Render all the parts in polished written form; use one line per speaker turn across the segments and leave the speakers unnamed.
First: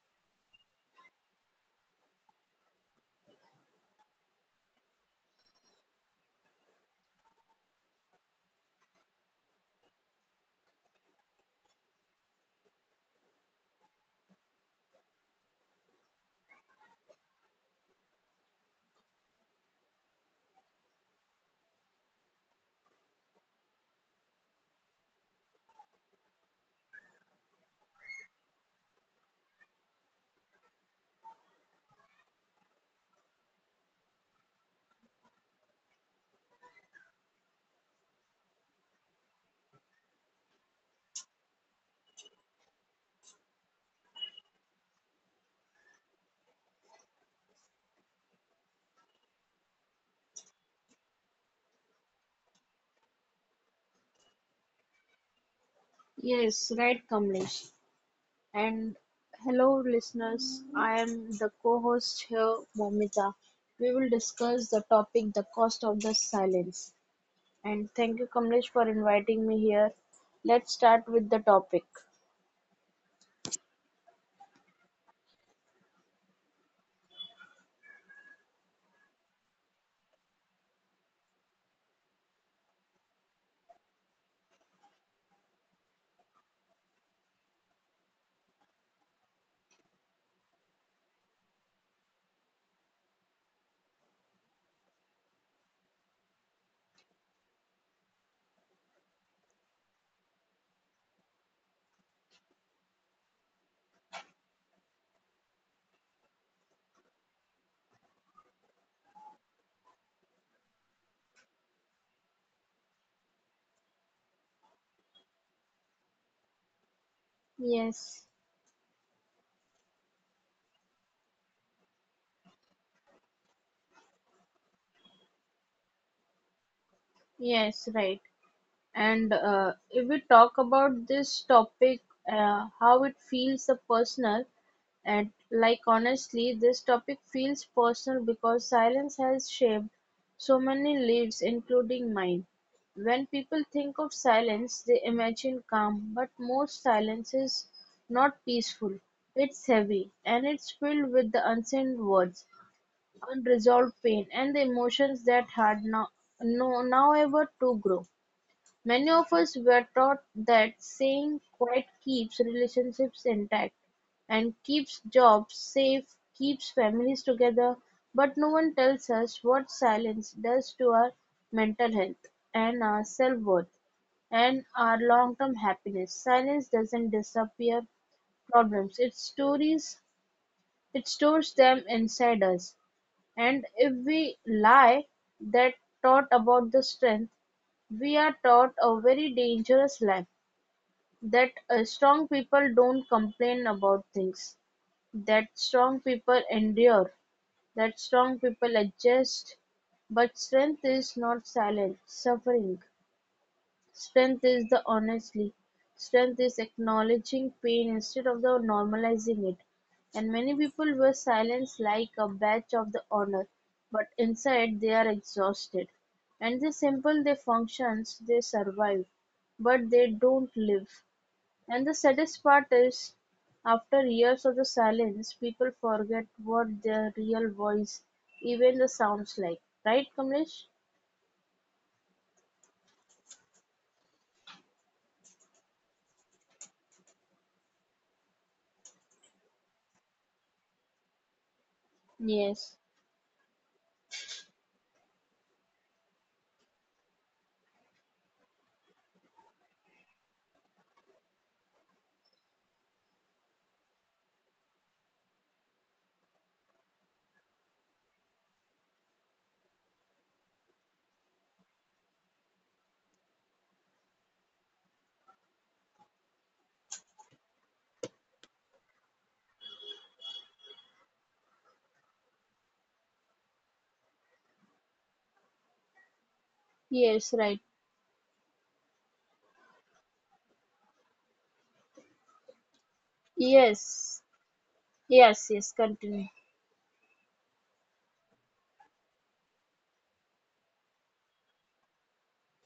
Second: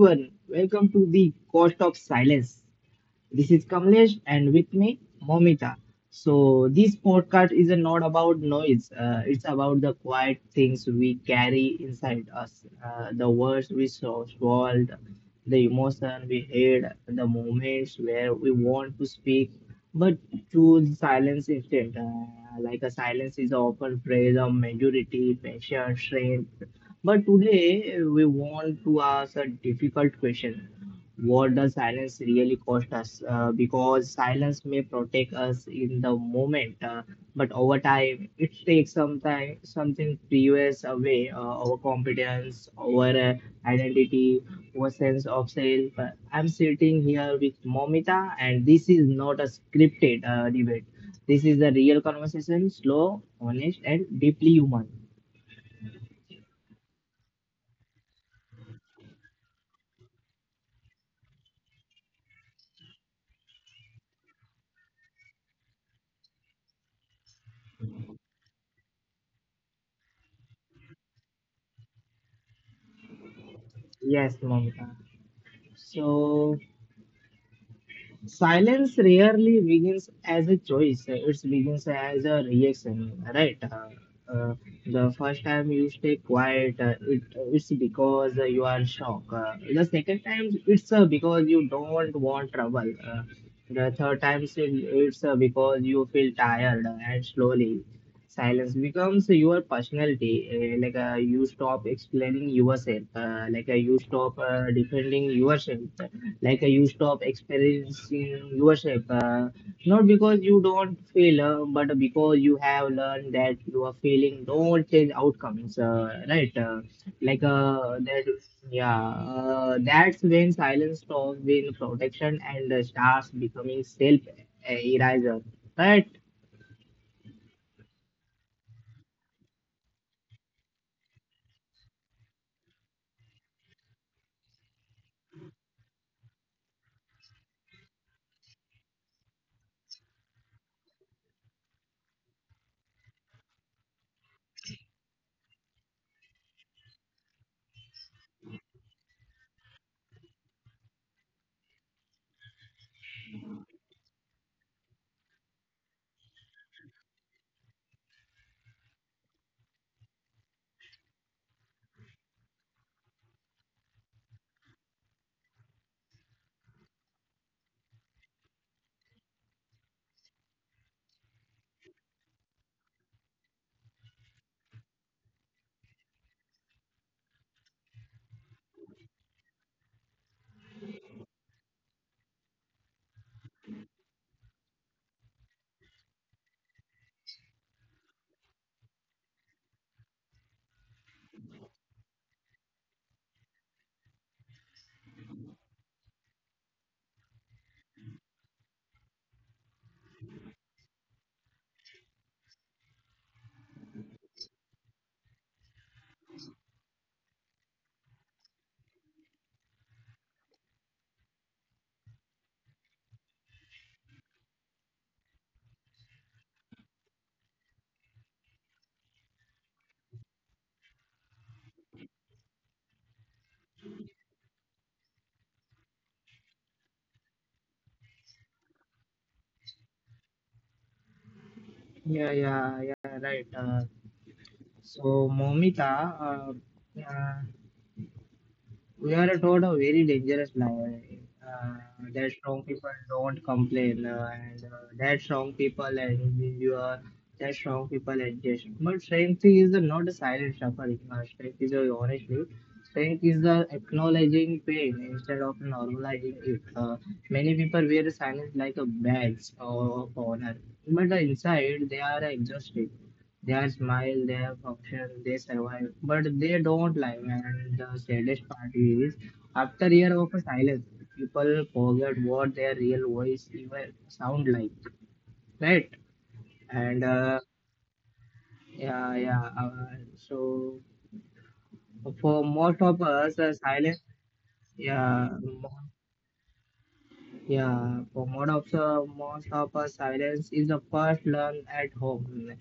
everyone, welcome to the Cost of Silence. This is Kamlesh and with me Momita. So this podcast is not about noise, it's about the quiet things we carry inside us, the words we saw, swallowed, the emotion we hid, the moments where we want to speak but choose silence instead. A silence is often praise of majority, patience, strength, but today we want to ask a difficult question. What does silence really cost us? Because silence may protect us in the moment, but over time it takes some time, something previous away our competence, our identity, our sense of self. I'm sitting here with Momita, and this is not a scripted debate. This is a real conversation, slow, honest, and deeply human.
Yes, right, Kamlesh. And hello, listeners. I am the co host here, Momita. We will discuss the topic the cost of the silence. And thank you, Kamlesh, for inviting me here. Let's start with the topic.
Yes, Momita. So silence rarely begins as a choice. It begins as a reaction, right? Uh, the first time you stay quiet, it's because you are shocked. The second time, it's because you don't want trouble. The third time, it's because you feel tired and slowly. Silence becomes your personality. You stop explaining yourself. You stop defending yourself you stop experiencing yourself, not because you don't fail but because you have learned that you are failing don't change outcomes, right,
Yes,
that yeah that's when silence stops being protection and starts becoming self eraser, right.
yes, right. And if we talk about this topic, how it feels a personal, and like honestly, this topic feels personal because silence has shaped so many lives, including mine. When people think of silence, they imagine calm, but most silence is not peaceful. It's heavy and it's filled with the unsaid words, unresolved pain, and the emotions that had no, no, now ever to grow. Many of us were taught that staying quiet keeps relationships intact and keeps jobs safe, keeps families together, but no one tells us what silence does to our mental health and our self-worth and our long-term happiness. Silence doesn't disappear problems. It stories it stores them inside us. And if we lie that taught about the strength, we are taught a very dangerous lie that strong people don't complain about things, that strong people endure, that strong people adjust. But strength is not silent, suffering. Strength is the honestly, strength is acknowledging pain instead of the normalizing it. And many people wear silence like a badge of the honor, but inside they are exhausted. And they simple their functions, they survive, but they don't live. And the saddest part is, after years of the silence, people forget what their real voice even the sounds like. Right, Kamlesh?
Yeah. Right. Uh, so momita uh, uh, we are taught a very dangerous lie, uh, that strong
Yes,
people don't complain, and that strong people endure, that strong people adjust. But strength is the not a silent suffering. Strength is a honestly. Strength is the acknowledging pain instead of normalizing it. Many people wear silence like a badge of honor, but the inside they are exhausted. Their smile, their function, they survive. But they don't lie. And the saddest part is, after year of silence, people forget what their real voice even sound like, right? And
yes, right.
yeah, yeah. Uh, so for most of us, silence.
Yes,
Yeah.
yes, yes, continue.
For most of us, silence is the first learned at home.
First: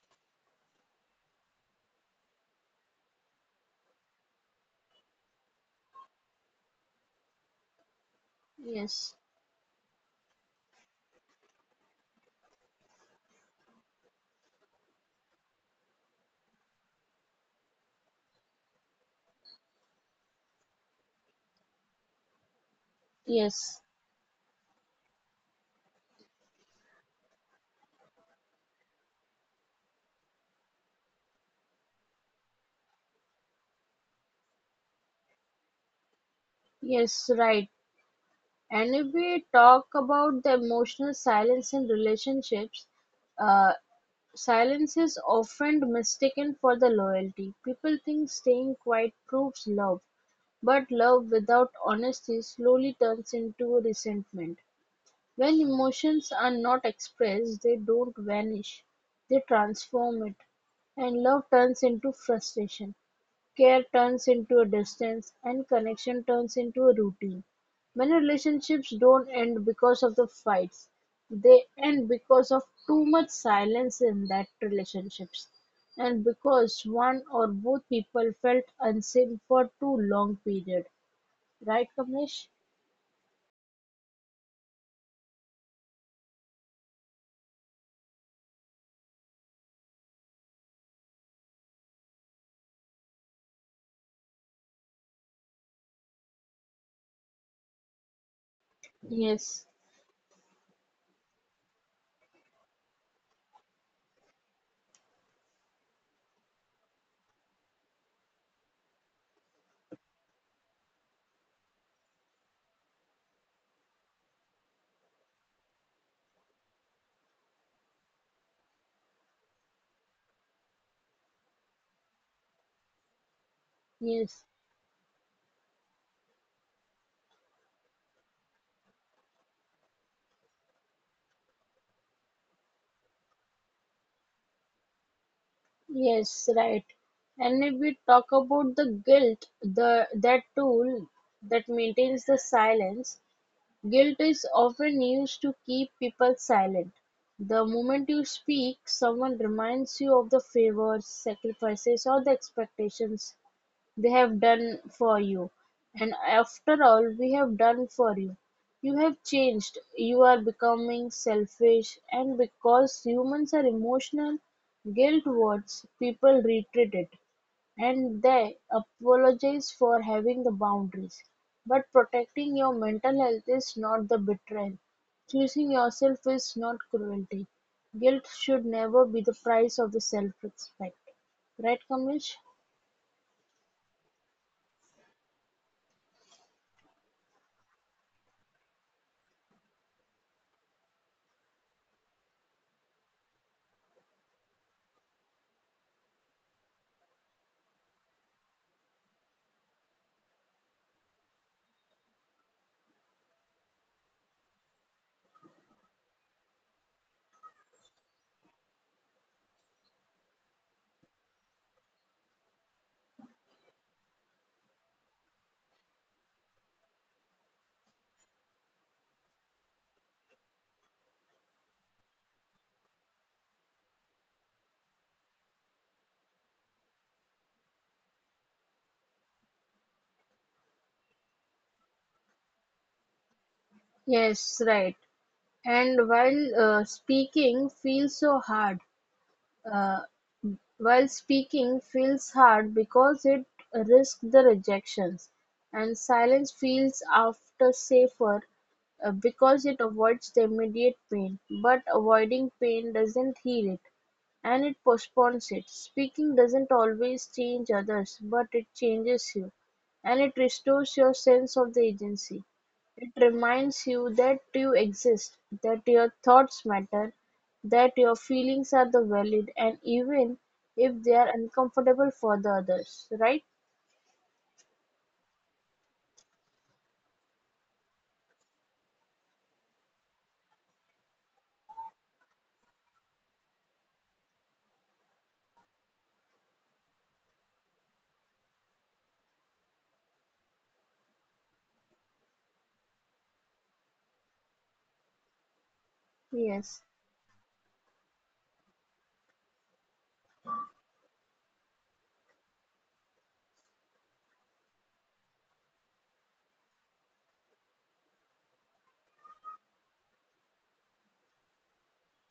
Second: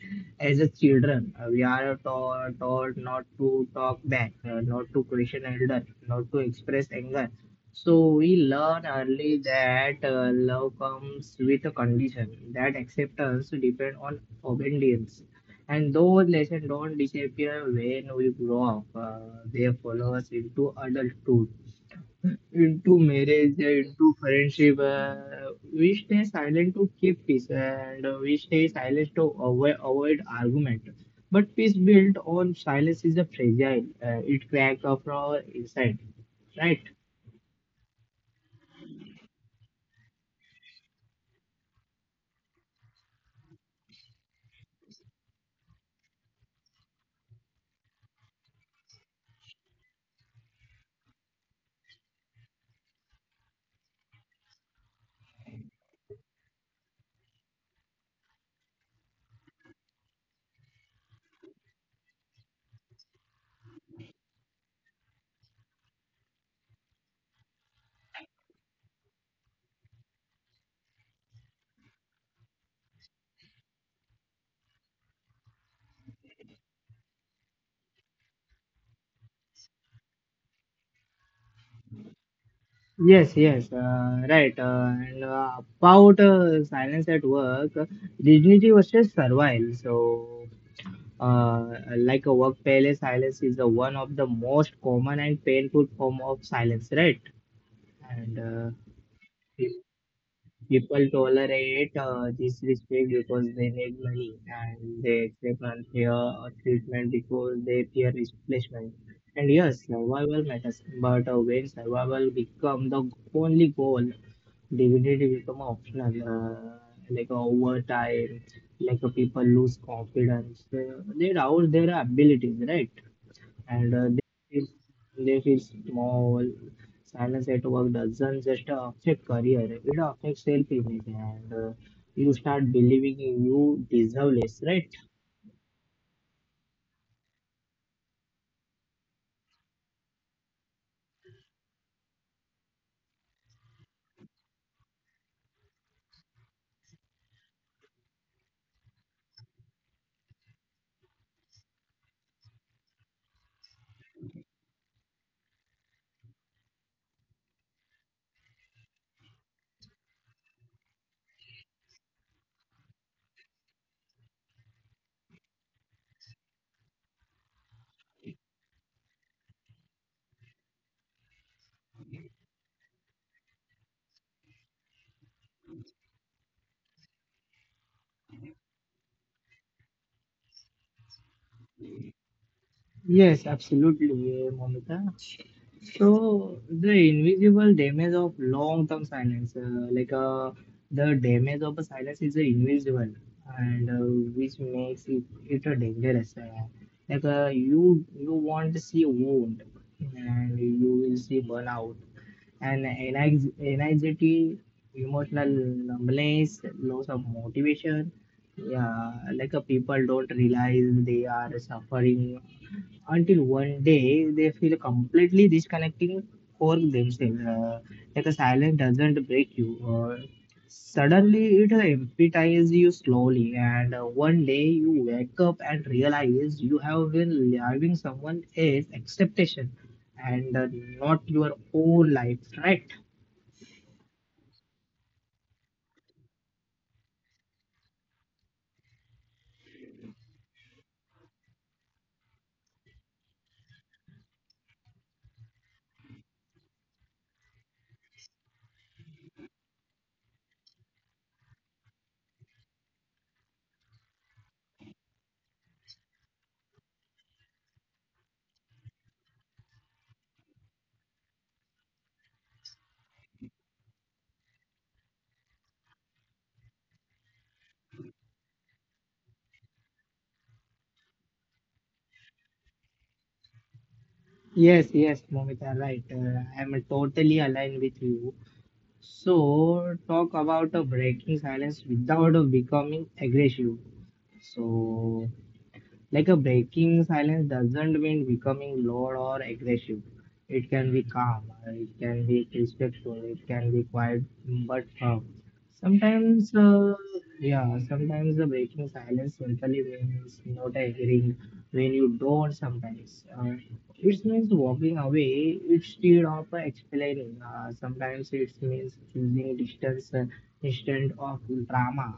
As a children, we are taught not to talk back, not to question elder, not to express anger. So we learn
Yes,
early that love comes with a condition that acceptance depends on obedience. And those lessons don't disappear when we grow up. They follow us into adulthood into marriage,
yes,
into friendship. We stay silent to keep peace, and we stay silent to avoid argument. But peace built on silence is a fragile. It cracks off from our inside. Right.
yes, right. And if we talk about the emotional silence in relationships, uh, silence is often mistaken for the loyalty. People think staying quiet proves love, but love without honesty slowly turns into resentment. When emotions are not expressed, they don't vanish, they transform it, and love turns into frustration. Care turns into a distance, and connection turns into a routine. Many relationships don't end because of the fights. They end because of too much silence in that relationships and because one or both people felt unseen for too long period. Right, Kamlesh?
Yes, yes, right. And About silence at work, dignity versus survival. So, uh, like a workplace silence is the one of the most common and painful form of silence, right? And uh,
Yes,
Pe- People tolerate disrespect because they need money and they accept unfair treatment because they fear replacement. And yes, survival matters, but when survival become the only goal, dignity become optional. Over time, people lose confidence, they doubt their abilities, right? And
yes,
feel they feel small. Silence at work doesn't just affect career; it affects self-image, and you start believing you deserve less, right?
yes, right. And if we talk about the guilt, the that tool that maintains the silence, guilt is often used to keep people silent. The moment you speak, someone reminds you of the favors, sacrifices, or the expectations they have done for you. And after all we have done for you, you have changed. You are becoming selfish, and because humans are emotional, guilt wards people retreat it. And they apologize for having the boundaries. But protecting your mental health is not the betrayal. Choosing yourself is not cruelty. Guilt should never be the price of the self-respect. Right, Kamesh?
Yes, absolutely. Yeah, Momita. So the invisible damage of long-term silence, the damage of a silence is invisible, and which makes it a dangerous. You won't see wound, and you will see burnout, and anxiety, emotional numbness, loss of motivation. People don't realize they are suffering until one day they feel completely disconnecting for themselves. A silence doesn't break you. Suddenly it empathize you slowly, and one day you wake up and realize you have been living someone else's expectation and not your own life, right?
Yes, right. And while speaking feels hard because it risks the rejections, and silence feels after safer because it avoids the immediate pain, but avoiding pain doesn't heal it. And it postpones it. Speaking doesn't always change others, but it changes you. And it restores your sense of the agency. It reminds you that you exist, that your thoughts matter, that your feelings are the valid, and even if they are uncomfortable for the others, right?
Yes, yes, Momita, right. I'm totally aligned with you. So, talk about a breaking silence without a becoming aggressive. So, a breaking silence doesn't mean becoming loud or aggressive. It can be calm, it can be respectful, it can be quiet but firm. Sometimes,
Yes,
uh, yeah, Sometimes the breaking silence simply means not agreeing when you don't. Sometimes it means walking away instead of explaining. Sometimes it means choosing distance instead of drama,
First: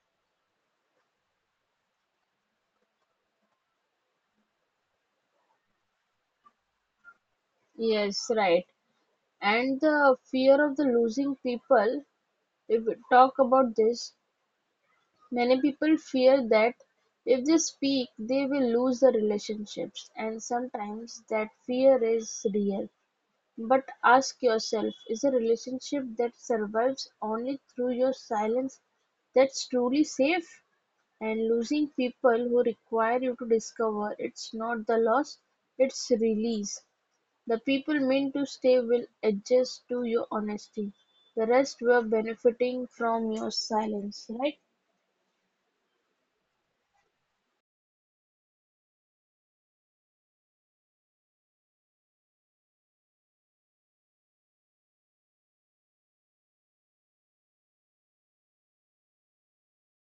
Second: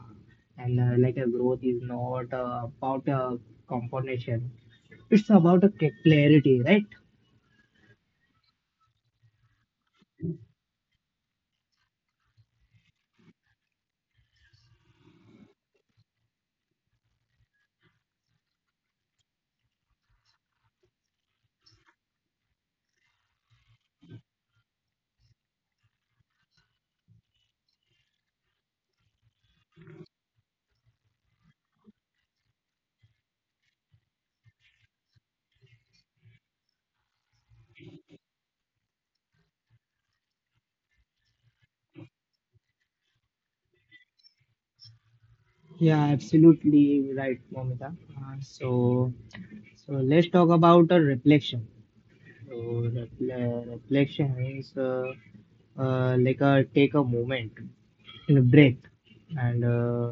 and like a growth is not about a competition, it's about a clarity, right.
yes, right. And the fear of the losing people, if we talk about this, many people fear that if they speak they will lose the relationships and sometimes that fear is real. But ask yourself, is a relationship that survives only through your silence that's truly safe? And losing people who require you to discover it's not the loss, it's release. The people meant to stay will adjust to your honesty. The rest were benefiting from your silence, right?
Yeah absolutely right, Momita. Uh, so so let's talk about a reflection. so Reflection means, like a take a moment, a break, and uh,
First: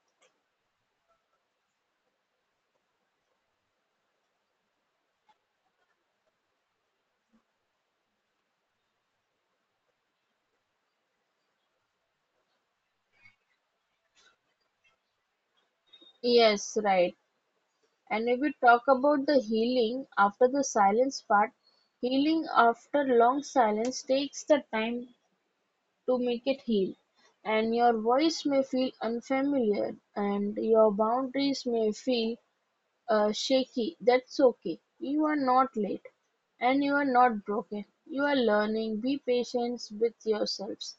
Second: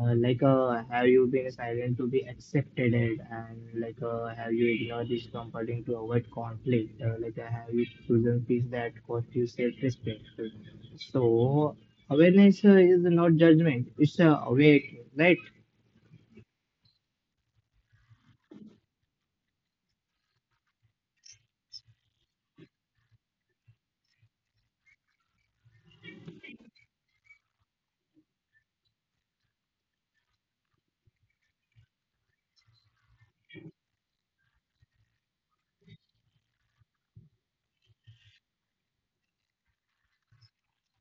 Have you been silent to be accepted, it? Have you ignored discomforting to avoid conflict? Have you chosen peace that cost you self-respect? So, awareness is not judgment; it's awake, right?
Yes, right. And if we talk about the healing after the silence part, healing after long silence takes the time to make it heal. And your voice may feel unfamiliar, and your boundaries may feel shaky, that's okay. You are not late and you are not broken. You are learning. Be patient with yourselves.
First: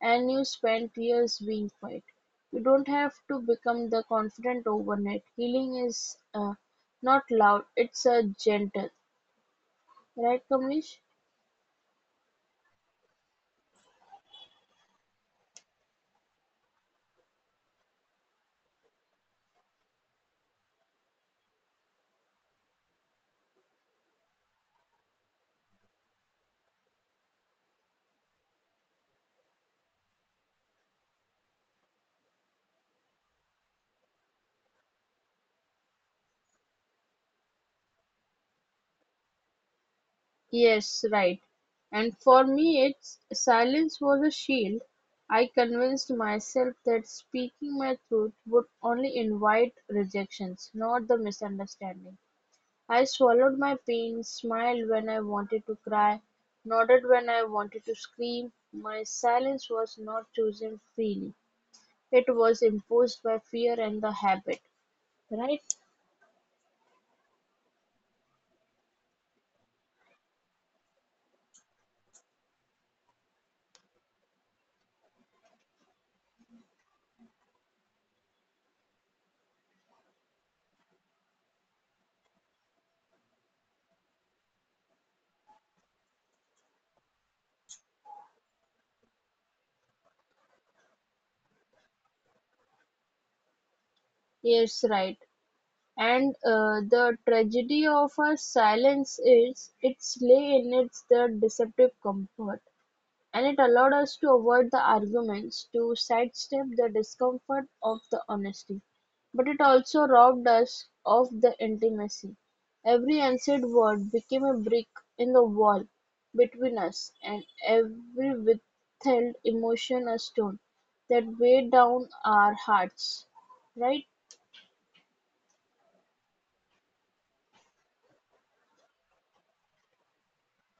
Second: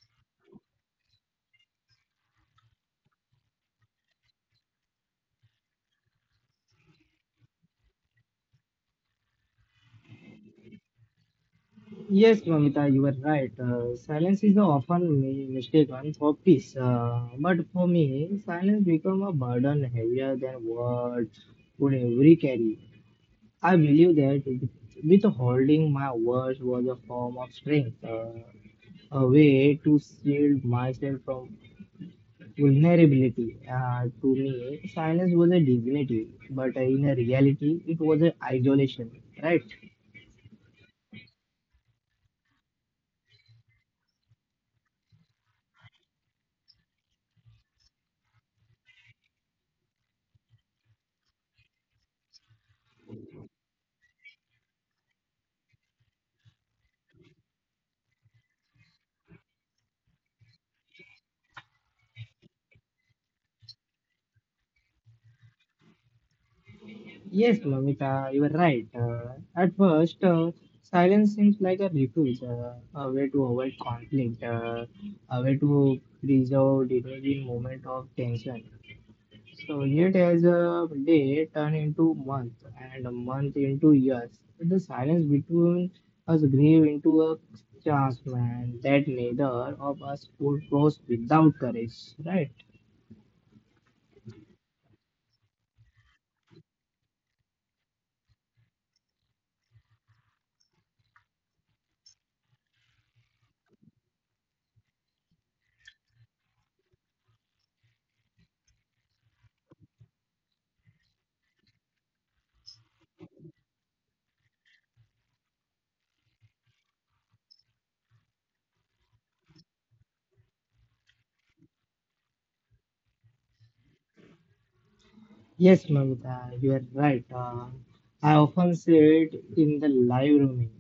And you spent years being quiet. You don't have to become the confident overnight. Healing is not loud, it's a gentle. Right, Kamlesh?
Yes, Mamita, you are right. Silence is often mistaken for peace, but for me, silence become a burden heavier than words could ever carry. I believe that with holding my words was a form of strength, a way to shield myself from vulnerability. To me, silence was a dignity, but in a reality, it was an isolation, right?
Yes, right. And for me, its silence was a shield. I convinced myself that speaking my truth would only invite rejections, not the misunderstanding. I swallowed my pain, smiled when I wanted to cry, nodded when I wanted to scream. My silence was not chosen freely, it was imposed by fear and the habit. Right?
Yes, Mamita, you are right. At first, silence seems like a refuge, a way to avoid conflict, a way to preserve dignity in moment of tension. So unit as a day turned into month and a month into years. The silence between us grew into a chance, man, that neither of us could cross without courage, right?
Yes, right. And the tragedy of her silence is its lay in its the deceptive comfort, and it allowed us to avoid the arguments, to sidestep the discomfort of the honesty. But it also robbed us of the intimacy. Every unsaid word became a brick in the wall between us, and every withheld emotion a stone that weighed down our hearts. Right?
Yes, Mamita, you are right. I often sit in the live room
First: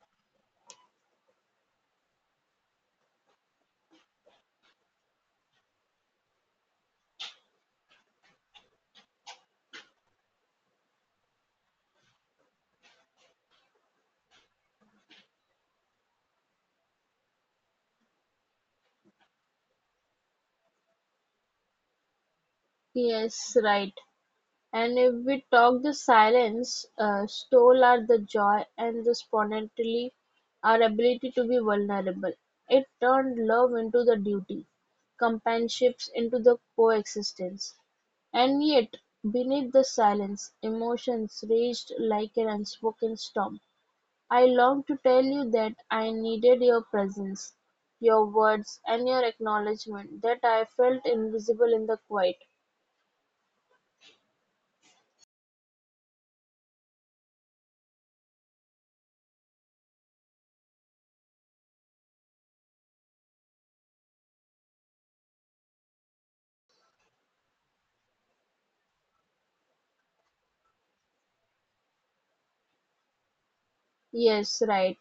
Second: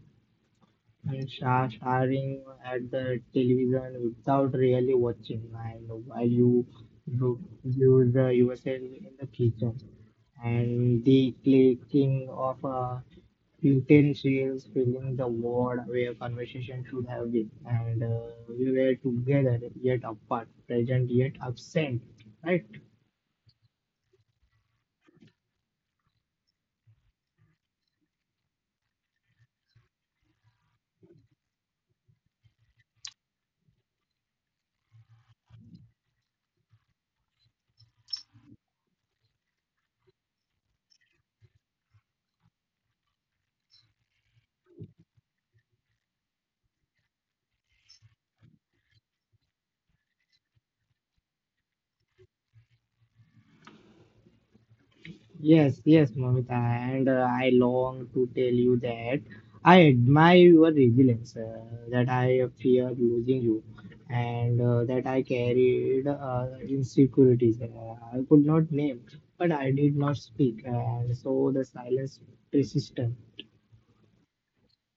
and staring at the television without really watching, and while you do you the yourself in the kitchen and the clicking of utensils filling the ward where conversation should have been. And We were together yet apart, present yet absent, right?
Yes, right. And if we talk the silence stole our the joy and the spontaneity, our ability to be vulnerable. It turned love into the duty, companionships into the coexistence. And yet, beneath the silence, emotions raged like an unspoken storm. I long to tell you that I needed your presence, your words, and your acknowledgement, that I felt invisible in the quiet.
Yes, yes, Mamita, and I long to tell you that I admire your resilience, that I fear losing you, and that I carried insecurities I could not name, but I did not speak, and so the silence persisted.
Yes, right.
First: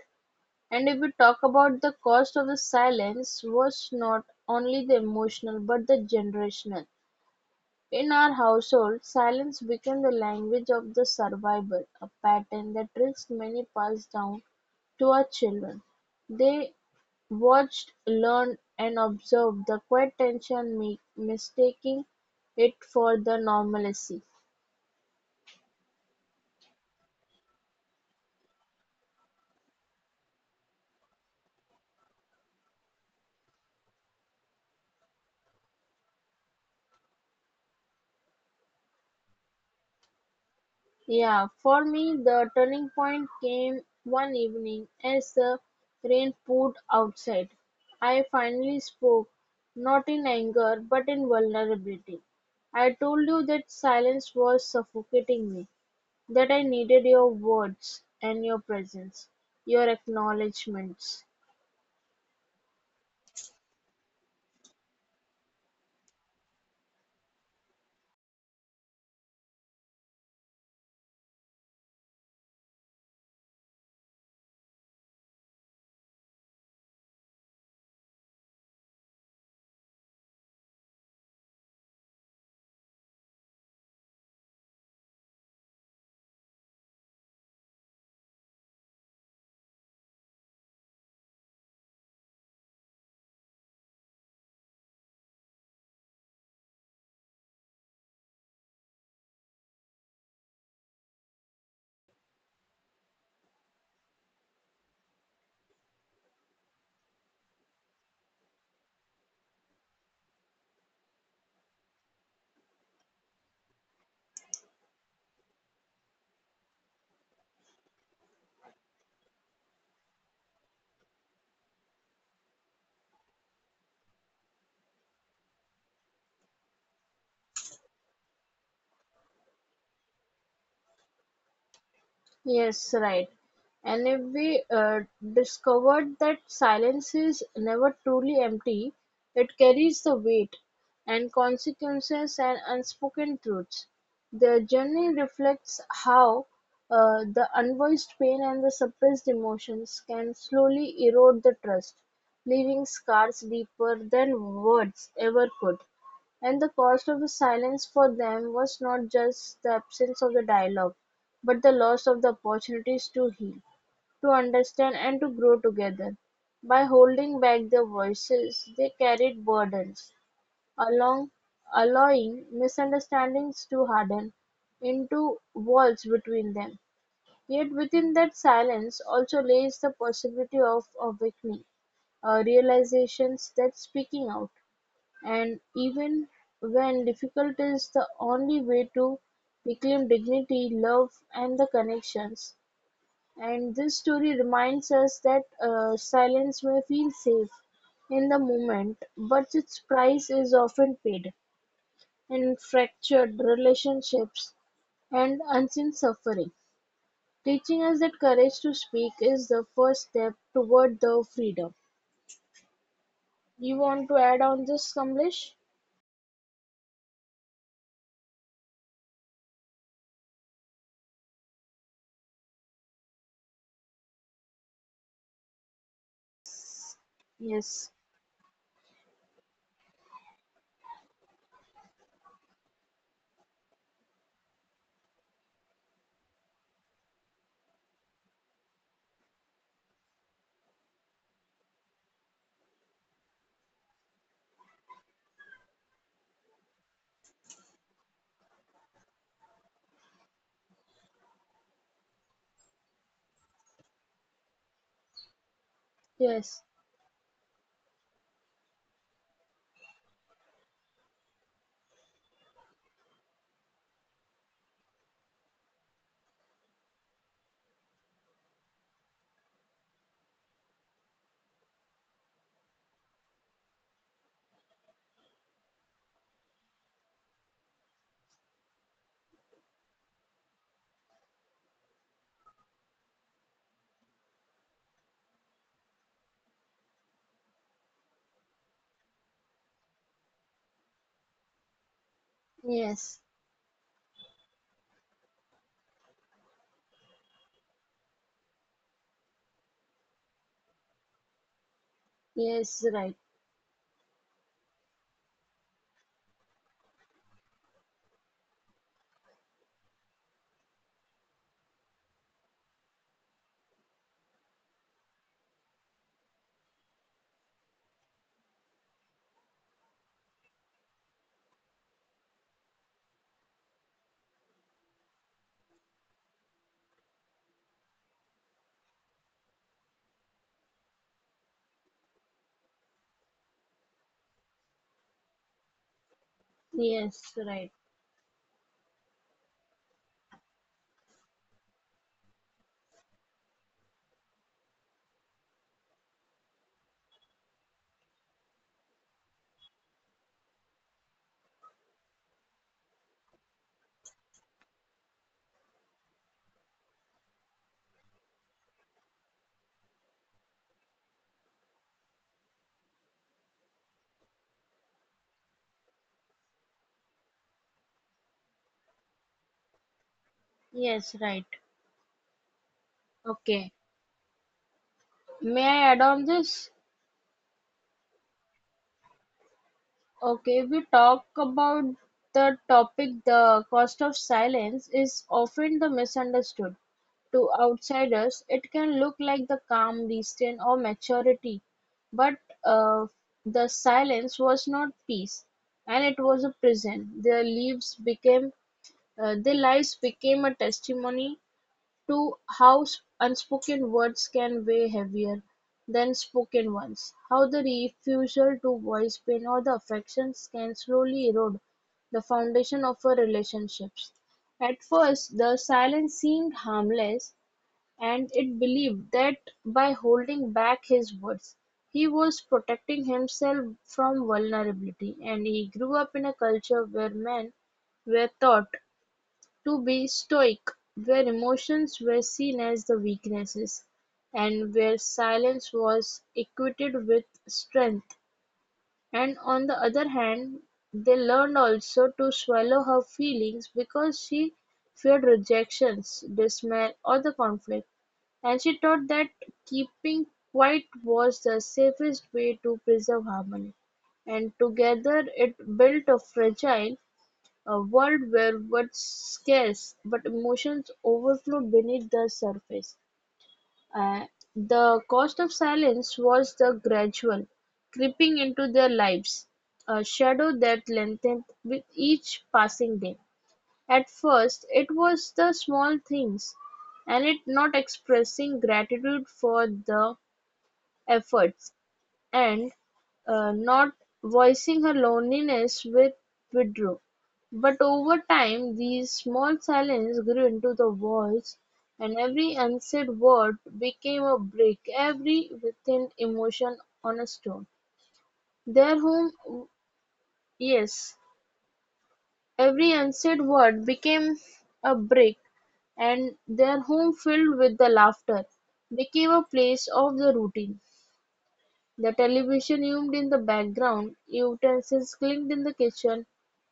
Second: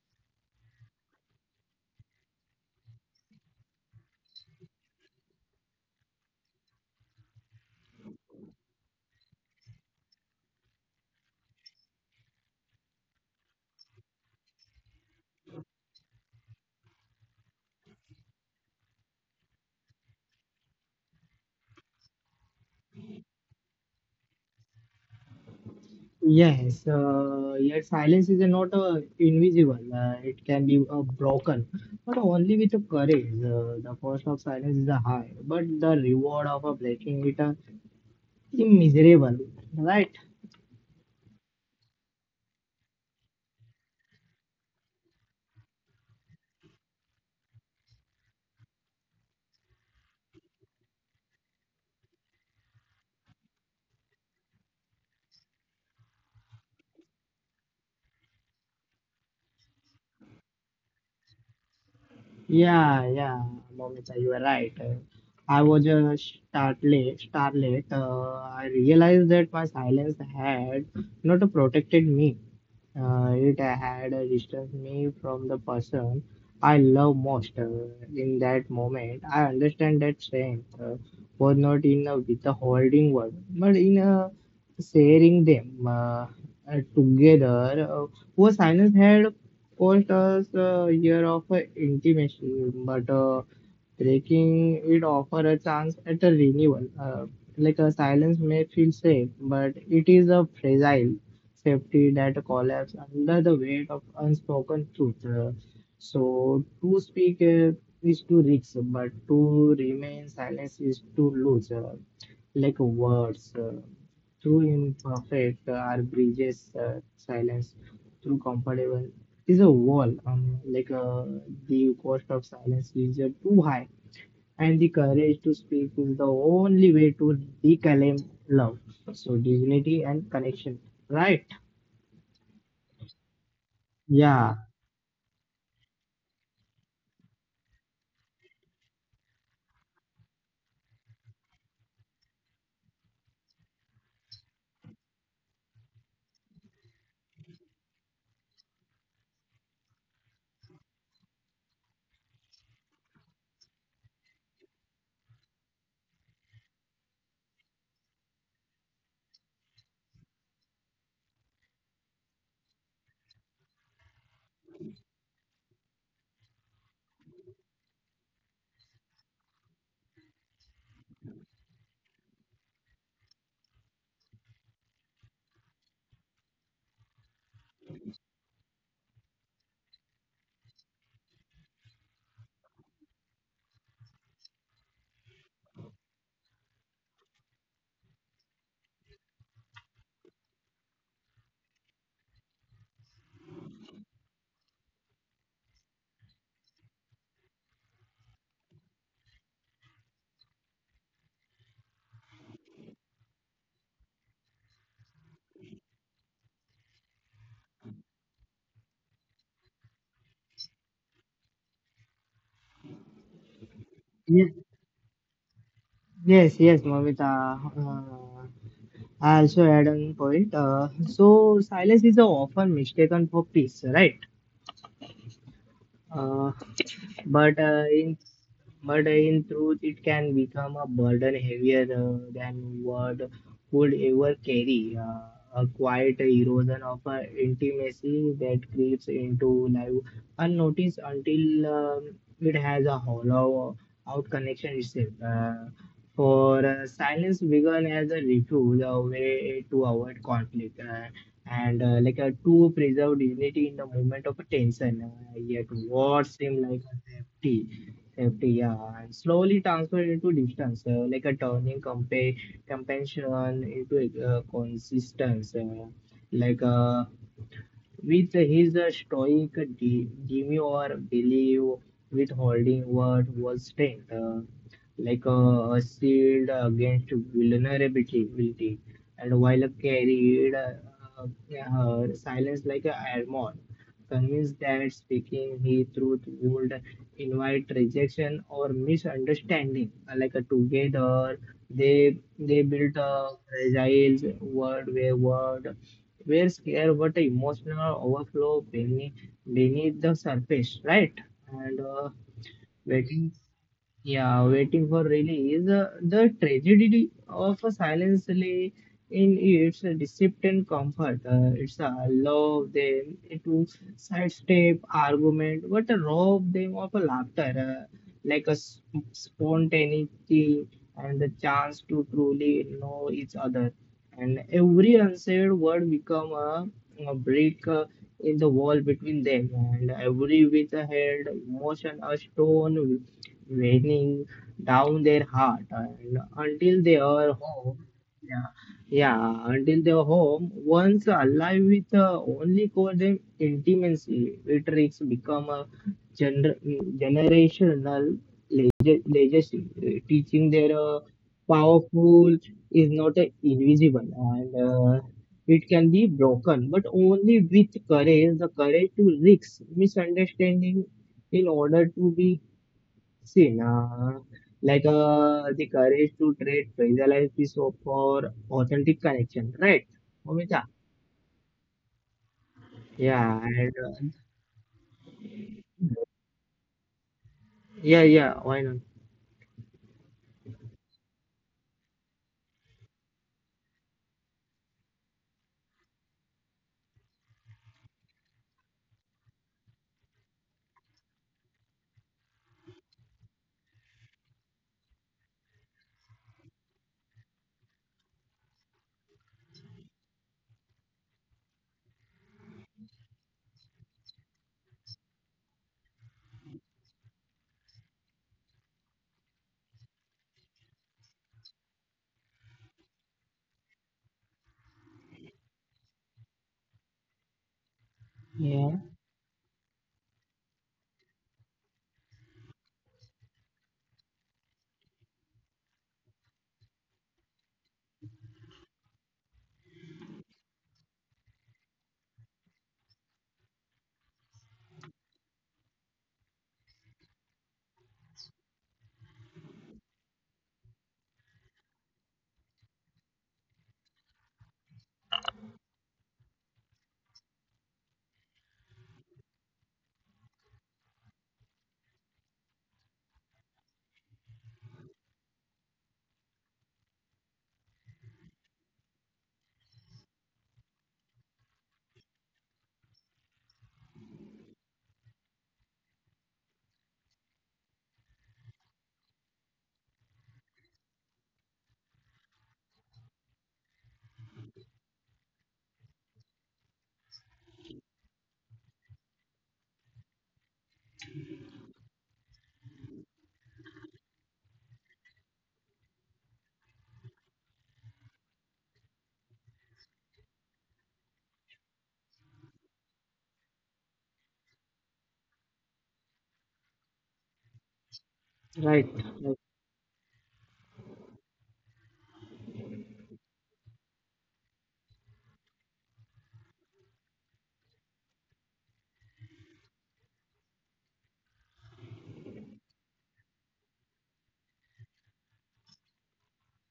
And if we talk about the cost of the silence was not only the emotional but the generational. In our household, silence became the language of the survival, a pattern that risks many passed down to our children. They watched, learned, and observed the quiet tension, mistaking it for the normalcy.
Yes, yet silence is not invisible. It can be broken, but only with the courage. The cost of silence is a high, but the reward of breaking it miserable, right?
Yeah, for me, the turning point came one evening as the rain poured outside. I finally spoke, not in anger, but in vulnerability. I told you that silence was suffocating me, that I needed your words and your presence, your acknowledgements.
Yeah, yeah, Momita, you are right. I was a startlet. I realized that my silence had not protected me. It had distanced me from the person I love most. In that moment, I understand that strength was not in a, with the holding word, but in a sharing them, together. Whose silence had Post was a year of intimacy, but breaking it offer a chance at a renewal. A silence may feel safe, but it is a fragile safety that collapses under the weight of unspoken truth. So to speak is to risk, but to remain silent is to lose. Like words. True imperfect are bridges, silence through comfortable is a wall. The cost of silence is too high and the courage to speak is the only way to reclaim love, so dignity and connection, right.
Yes, right. And if
yeah
we discovered that silence is never truly empty, it carries the weight and consequences and unspoken truths. The journey reflects how the unvoiced pain and the suppressed emotions can slowly erode the trust, leaving scars deeper than words ever could. And the cost of the silence for them was not just the absence of the dialogue but the loss of the opportunities to heal, to understand, and to grow together. By holding back their voices, they carried burdens, along, allowing misunderstandings to harden into walls between them. Yet within that silence also lays the possibility of awakening, realizations that speaking out, and even when difficult is the only way to reclaim dignity, love, and the connections. And this story reminds us that silence may feel safe in the moment, but its price is often paid in fractured relationships and unseen suffering, teaching us that courage to speak is the first step toward the freedom. You want to add
yes
on this, Kamlesh?
yes yes, Mamita, uh, I also add on point. So silence is often mistaken for peace, right. Uh, But
Yes,
in but in truth, it can become a burden heavier than word could ever carry. A quiet erosion of intimacy that creeps into life unnoticed until it has a hollow out connection itself. For Silence began as a refuge, a way to avoid conflict. And like To preserve dignity in the moment of tension, yet what seemed
yes,
like a safety, and slowly transferred into distance, like a turning compassion into consistence, like uh, with his stoic demure, belief withholding what was strength, a shield against vulnerability, and while carried her silence like a armor, convinced that speaking his truth would invite rejection or misunderstanding. Together, they built a
yes.
fragile world where word where scare but emotional overflow beneath the surface, right? And
Yes, right.
Waiting, yeah, waiting for release. The tragedy of a silence lay in its deceit and comfort. It's a love them to sidestep argument, but a rob them of a laughter, like a s- spontaneity and the chance to truly know each other. And every unsaid word become a break in the wall between them, and every with a head motion a stone raining down their heart and until they
Yes,
are
right.
home. yeah yeah until they are home once alive with the only cause and intimacy, it risks become a gener- generational legacy. Teaching their, powerful is not invisible and it can be broken but only with courage, the courage to risk misunderstanding in order to be, see, now, the courage to trade visualize this soap for authentic connection, right, Omita?
Yes, right.
Yeah, and,
Okay.
uh,
May I add on this?
yeah, yeah, why not?
Okay, we talk about the topic the cost of silence is often the misunderstood. To outsiders, it can look like the calm, restraint, or maturity, but uh, the silence was not peace, and it was a prison. Their lives became a testimony to house unspoken words can weigh heavier than spoken ones. How the refusal to voice pain or the affections can slowly erode the foundation of our relationships. At first, the silence seemed harmless, and it
Yeah.
believed that by holding back his words, he was protecting himself from vulnerability. And he grew up in a culture where men were taught to be stoic, where emotions were seen as the weaknesses, and where silence was equated with strength, and on the other hand, they learned also to swallow her feelings because she feared rejection, dismay, or the conflict, and she taught that keeping quiet was the safest way to preserve harmony. And together it built a fragile a world where words scarce but emotions overflowed beneath the surface. Uh, the cost of silence was the gradual creeping into their lives, a shadow that lengthened with each passing day. At first, it was the small things, and it not expressing gratitude for the efforts and, not voicing her loneliness with withdrew. But over time, these small silences grew into the walls, and every unsaid word became a brick, every within emotion on a stone.
Right,
Their home,
right.
yes, every unsaid word became a brick, and their home filled with the laughter became a place of the routine. The television hummed in the background, utensils clinked in the kitchen,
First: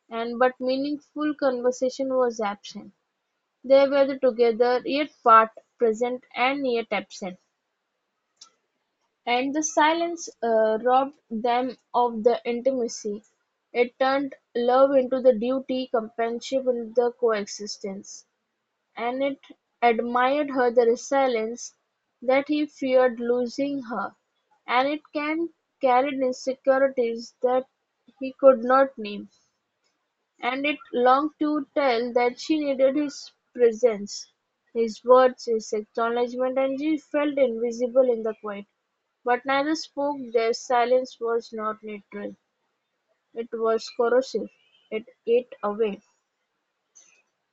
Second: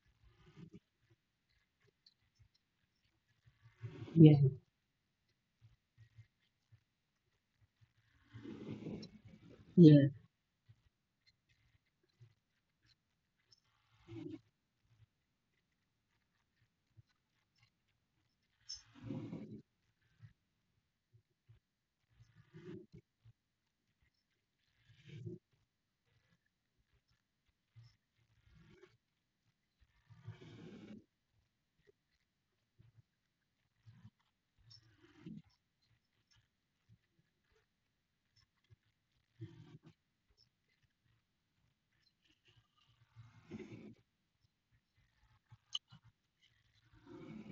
and but meaningful conversation was absent. They were the
Yeah,
together, yet apart, present and yet absent. And the
yeah.
silence robbed them of the intimacy. It turned love into the duty, companionship into the coexistence. And it admired her the resilience, that he feared losing her; and Annett carried insecurities that he could not name; and it longed to tell that she needed his presence, his words, his acknowledgment, and she felt invisible in the quiet. But neither spoke; their silence was not neutral, it was corrosive, it ate away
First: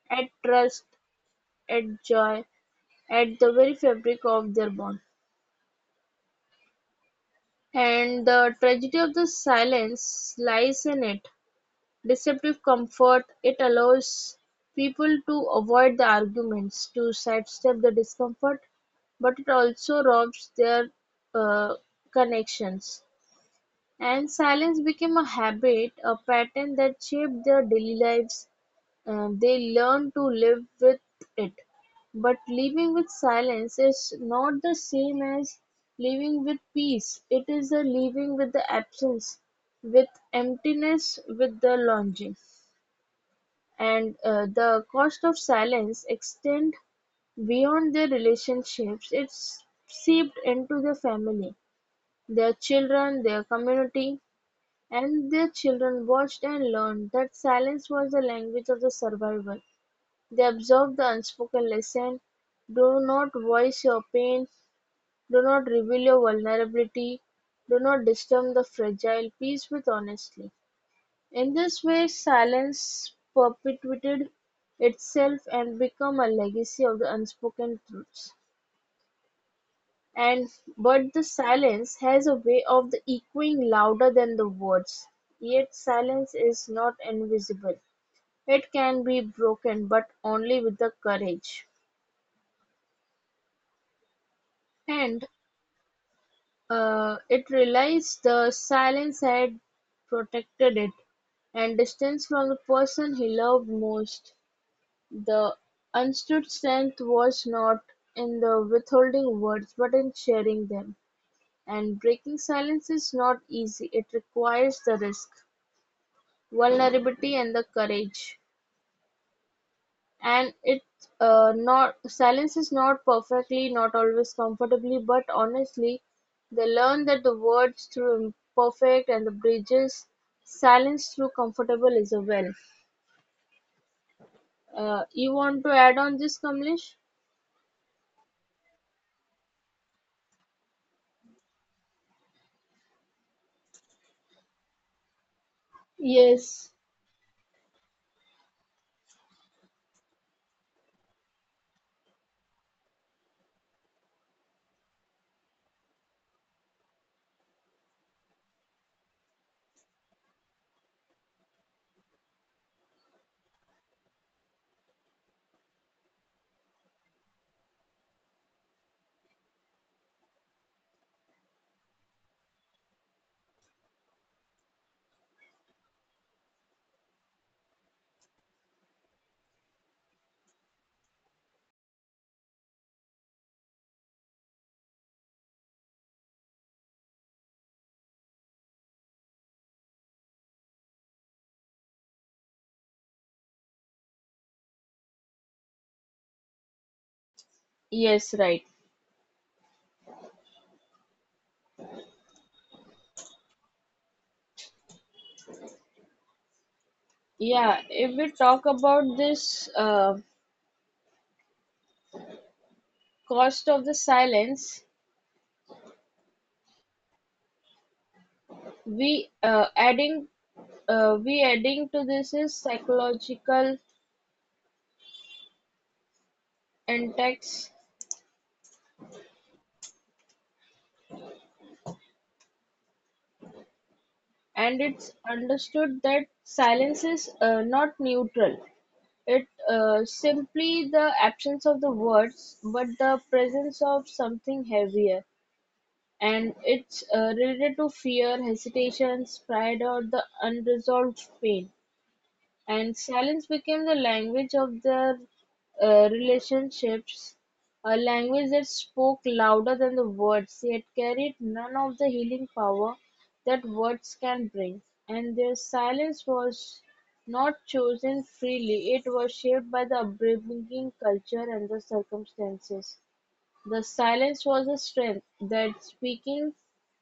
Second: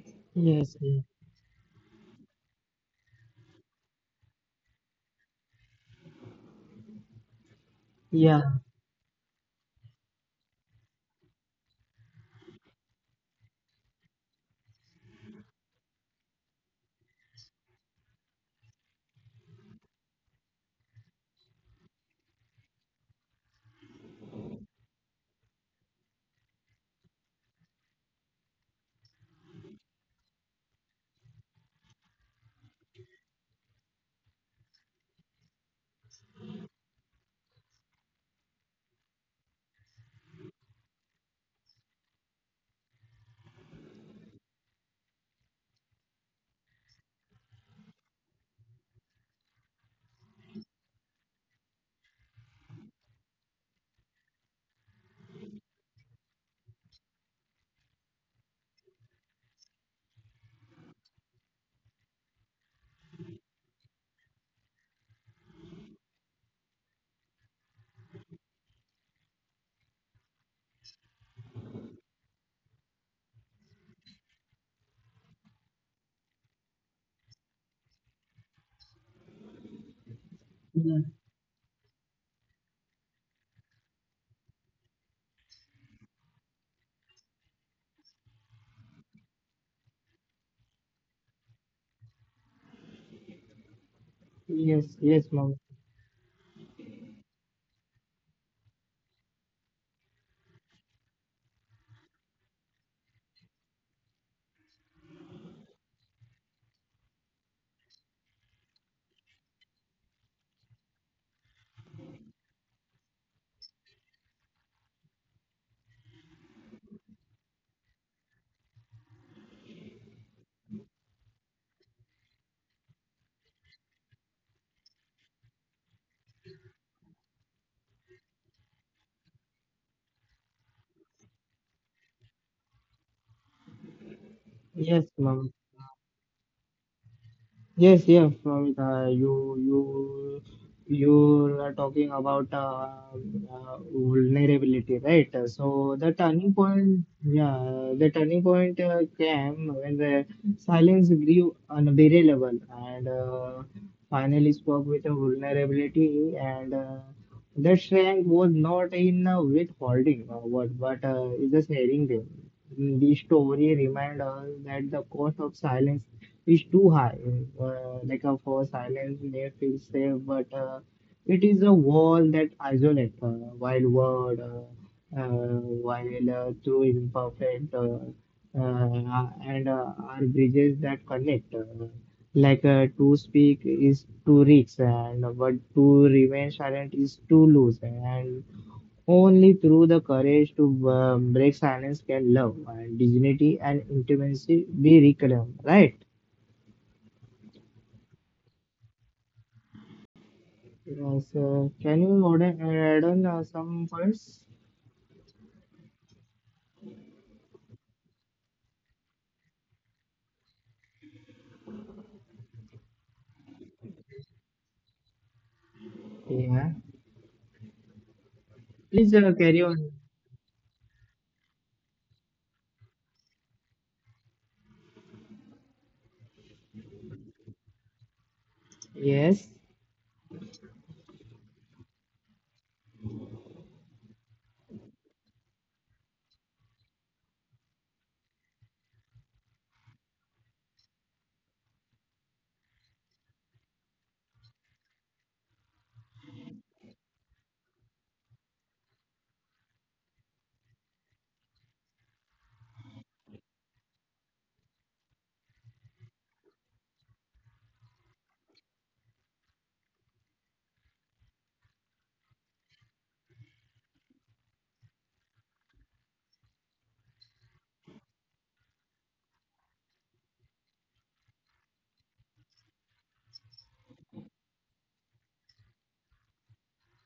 at
Yes,
trust,
yes.
at joy, at the very fabric of their bond. And the
Yeah,
tragedy of the silence lies in it. Deceptive comfort, it allows people to avoid the arguments, to sidestep the discomfort, but it also robs their uh, connections. And silence became a habit, a pattern that shaped their daily lives. They learned to live with it. But living with silence is not the same as living with peace. It is a living with the absence, with emptiness, with the longing. And the cost of silence extend beyond their relationships. It's seeped into their family, their children, their community, and their children watched and learned that silence was the language of the survival. They absorbed the unspoken lesson: do not voice your pain, do not reveal your vulnerability, do not disturb the fragile peace with honesty. In this way, silence perpetuated itself and became a legacy of the unspoken truths. And
yeah.
but the silence has a way of the echoing louder than the words. Yet silence is not invisible. It can be broken, but only with the courage.
Yes,
And
yes, mom.
uh, it realized the silence had protected it, and distance from the person he loved most. The unstood strength was not in the withholding words, but in sharing them. And breaking silence is not easy. It requires the risk, vulnerability, and the courage. And it not silence is not perfectly, not always comfortably, but honestly, they learn that the words through imperfect and the bridges silence through comfortable is a well.
Yes,
You
mom.
want to add on this, Kamlesh?
Yes, yes, Pavita, you are talking about vulnerability, right? So the turning
Yes,
point, yeah, the turning point came when the silence grew unbearable and finally spoke with a vulnerability and. That Shrek was not in withholding what, but is just sharing them. The story reminds us that the cost of silence is too high. For silence may feel safe, but it is a wall that isolates wild world, while through imperfect, and are bridges that connect. To speak is to reach, and but to remain silent is to lose. And only through the courage to break silence can love and dignity and intimacy be reclaimed, right?
yes, right.
Yes. Can you add on some points?
Yeah, if we talk about this cost of the silence,
Yeah. Please
we
carry on.
adding we adding to this is psychological index,
Yes.
and it's understood that silence is not neutral. It simply the absence of the words, but the presence of something heavier, and it's related to fear, hesitations, pride, or the unresolved pain. And silence became the language of their relationships, a language that spoke louder than the words, yet carried none of the healing power that words can bring. And their silence was not chosen freely, it was shaped by the upbringing, culture, and the circumstances. The silence was a strength that speaking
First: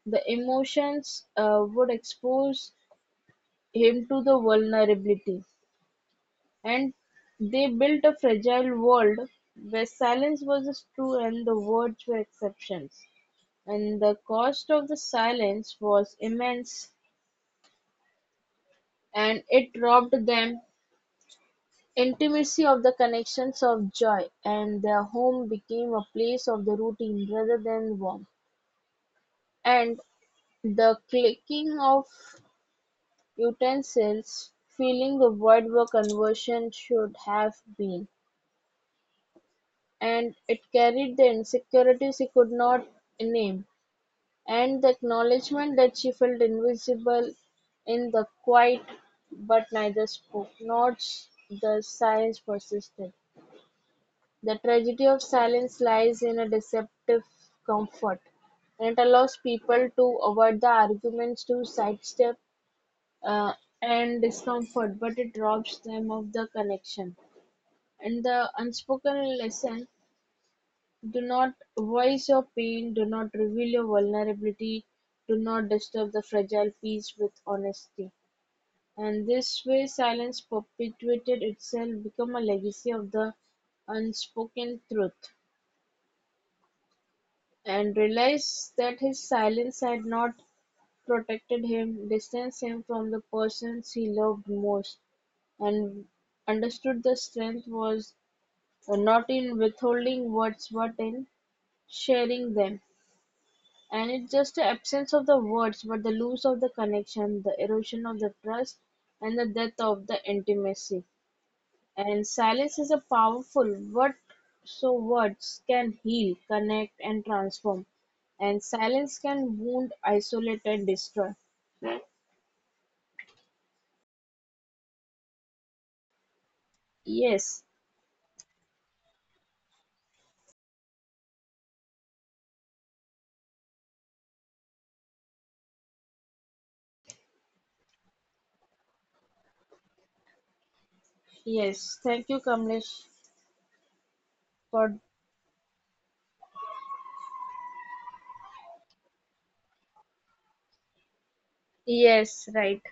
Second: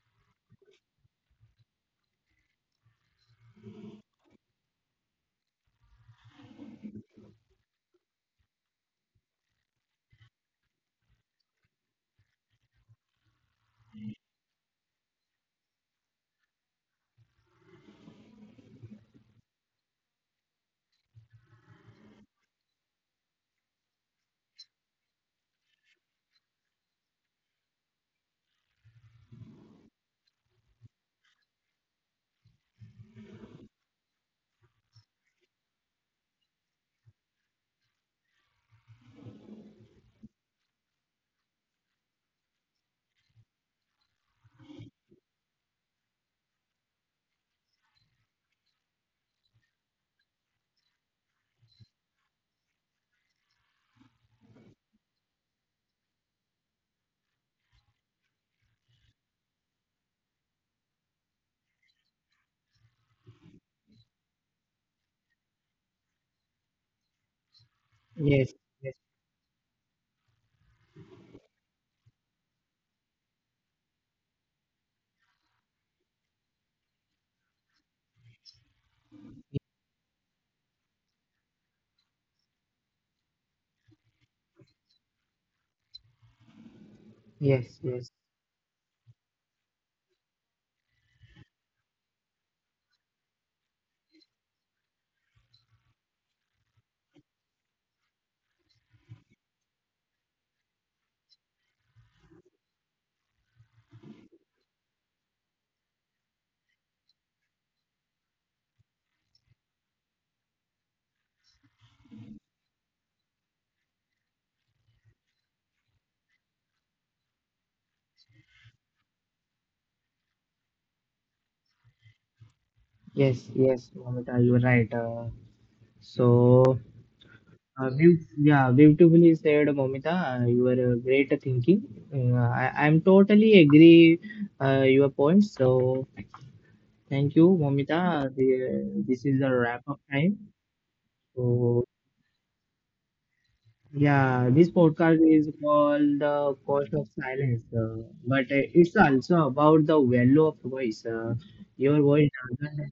the emotions would expose him to the vulnerability. And they built a fragile world where silence was true and the words were exceptions. And the cost of the silence was immense and it robbed them intimacy of the connections of joy and their home became a place of the routine rather than warmth. And the clicking of utensils filling the void where conversion should have been. And it carried the insecurity she could not name, and the acknowledgement that she felt invisible in the quiet but neither spoke. Not the silence persisted. The tragedy of silence lies in a deceptive comfort, and it allows people to avoid the arguments, to sidestep uh, and discomfort, but it robs them of the connection. And the
Yes. Yes.
unspoken lesson: do not voice your pain, do not reveal your vulnerability, do not disturb the fragile peace with honesty. And this way, silence perpetuated itself, become a legacy of the unspoken truth.
Yes,
And
yes,
realized that his silence had not protected him, distanced him from the persons he loved most, and understood the strength was not in withholding words but in sharing them. And it's just the absence of the words, but the loss of the connection, the erosion of the trust, and the death of the intimacy. And silence is a powerful what so words can heal, connect, and transform. And silence can wound, isolate, and destroy.
yes, Momita, you're right. So
Yes,
Beautifully said, Momita. You are a great thinking. I am totally agree your points. So thank you, Momita. This is the wrap up time. So
yes. Thank you, Kamlesh,
yeah, this
for
podcast is called the cost of silence, but it's also about the value of voice. Your voice
yes, right.
doesn't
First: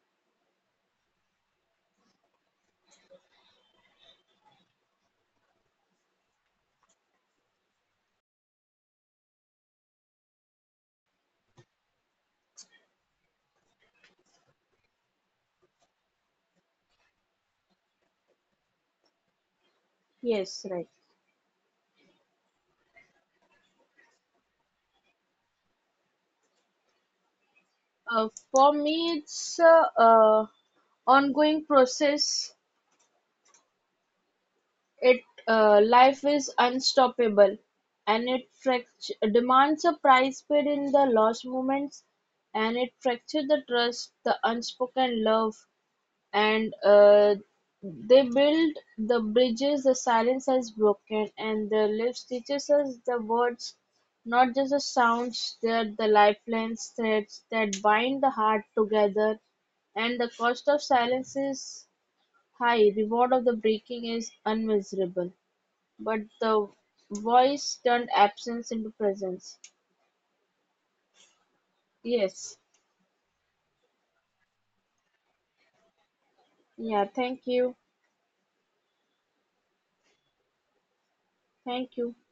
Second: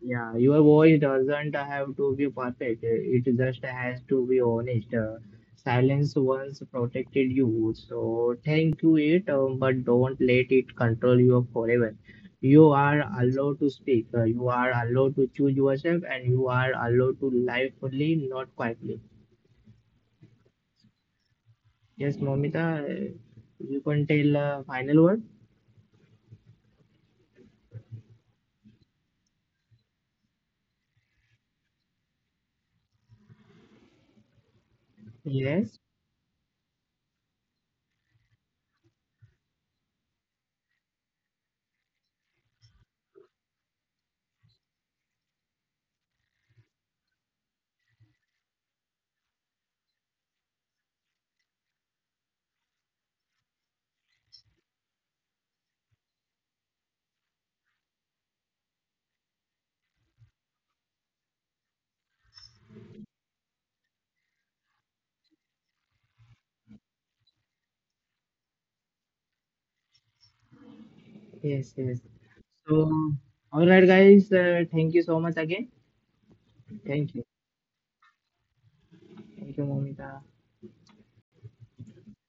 Yeah, your voice doesn't have to be perfect. It just has to be honest. Silence once protected you, so thank you it, but don't let it control you forever. You are allowed to speak. You are allowed to choose yourself, and you are allowed to live fully, not quietly.
Yes, right.
Yes, Momita, uh, you can tell final word.
For me, it's a ongoing process. It
Yes,
life is unstoppable, and it demands a price paid in the lost moments, and it fractured the trust, the unspoken love, and they build the bridges the silence has broken, and the lips teaches us the words, not just the sounds, they're the lifelines, threads that bind the heart together, and the cost of silence is high, reward of the breaking is unmeasurable. But the voice turned absence into presence.
yes, yes.
Yes.
So, all right, guys. Thank you so much again.
Yeah,
Thank you.
thank you.
Thank you, Momita.
Thank you.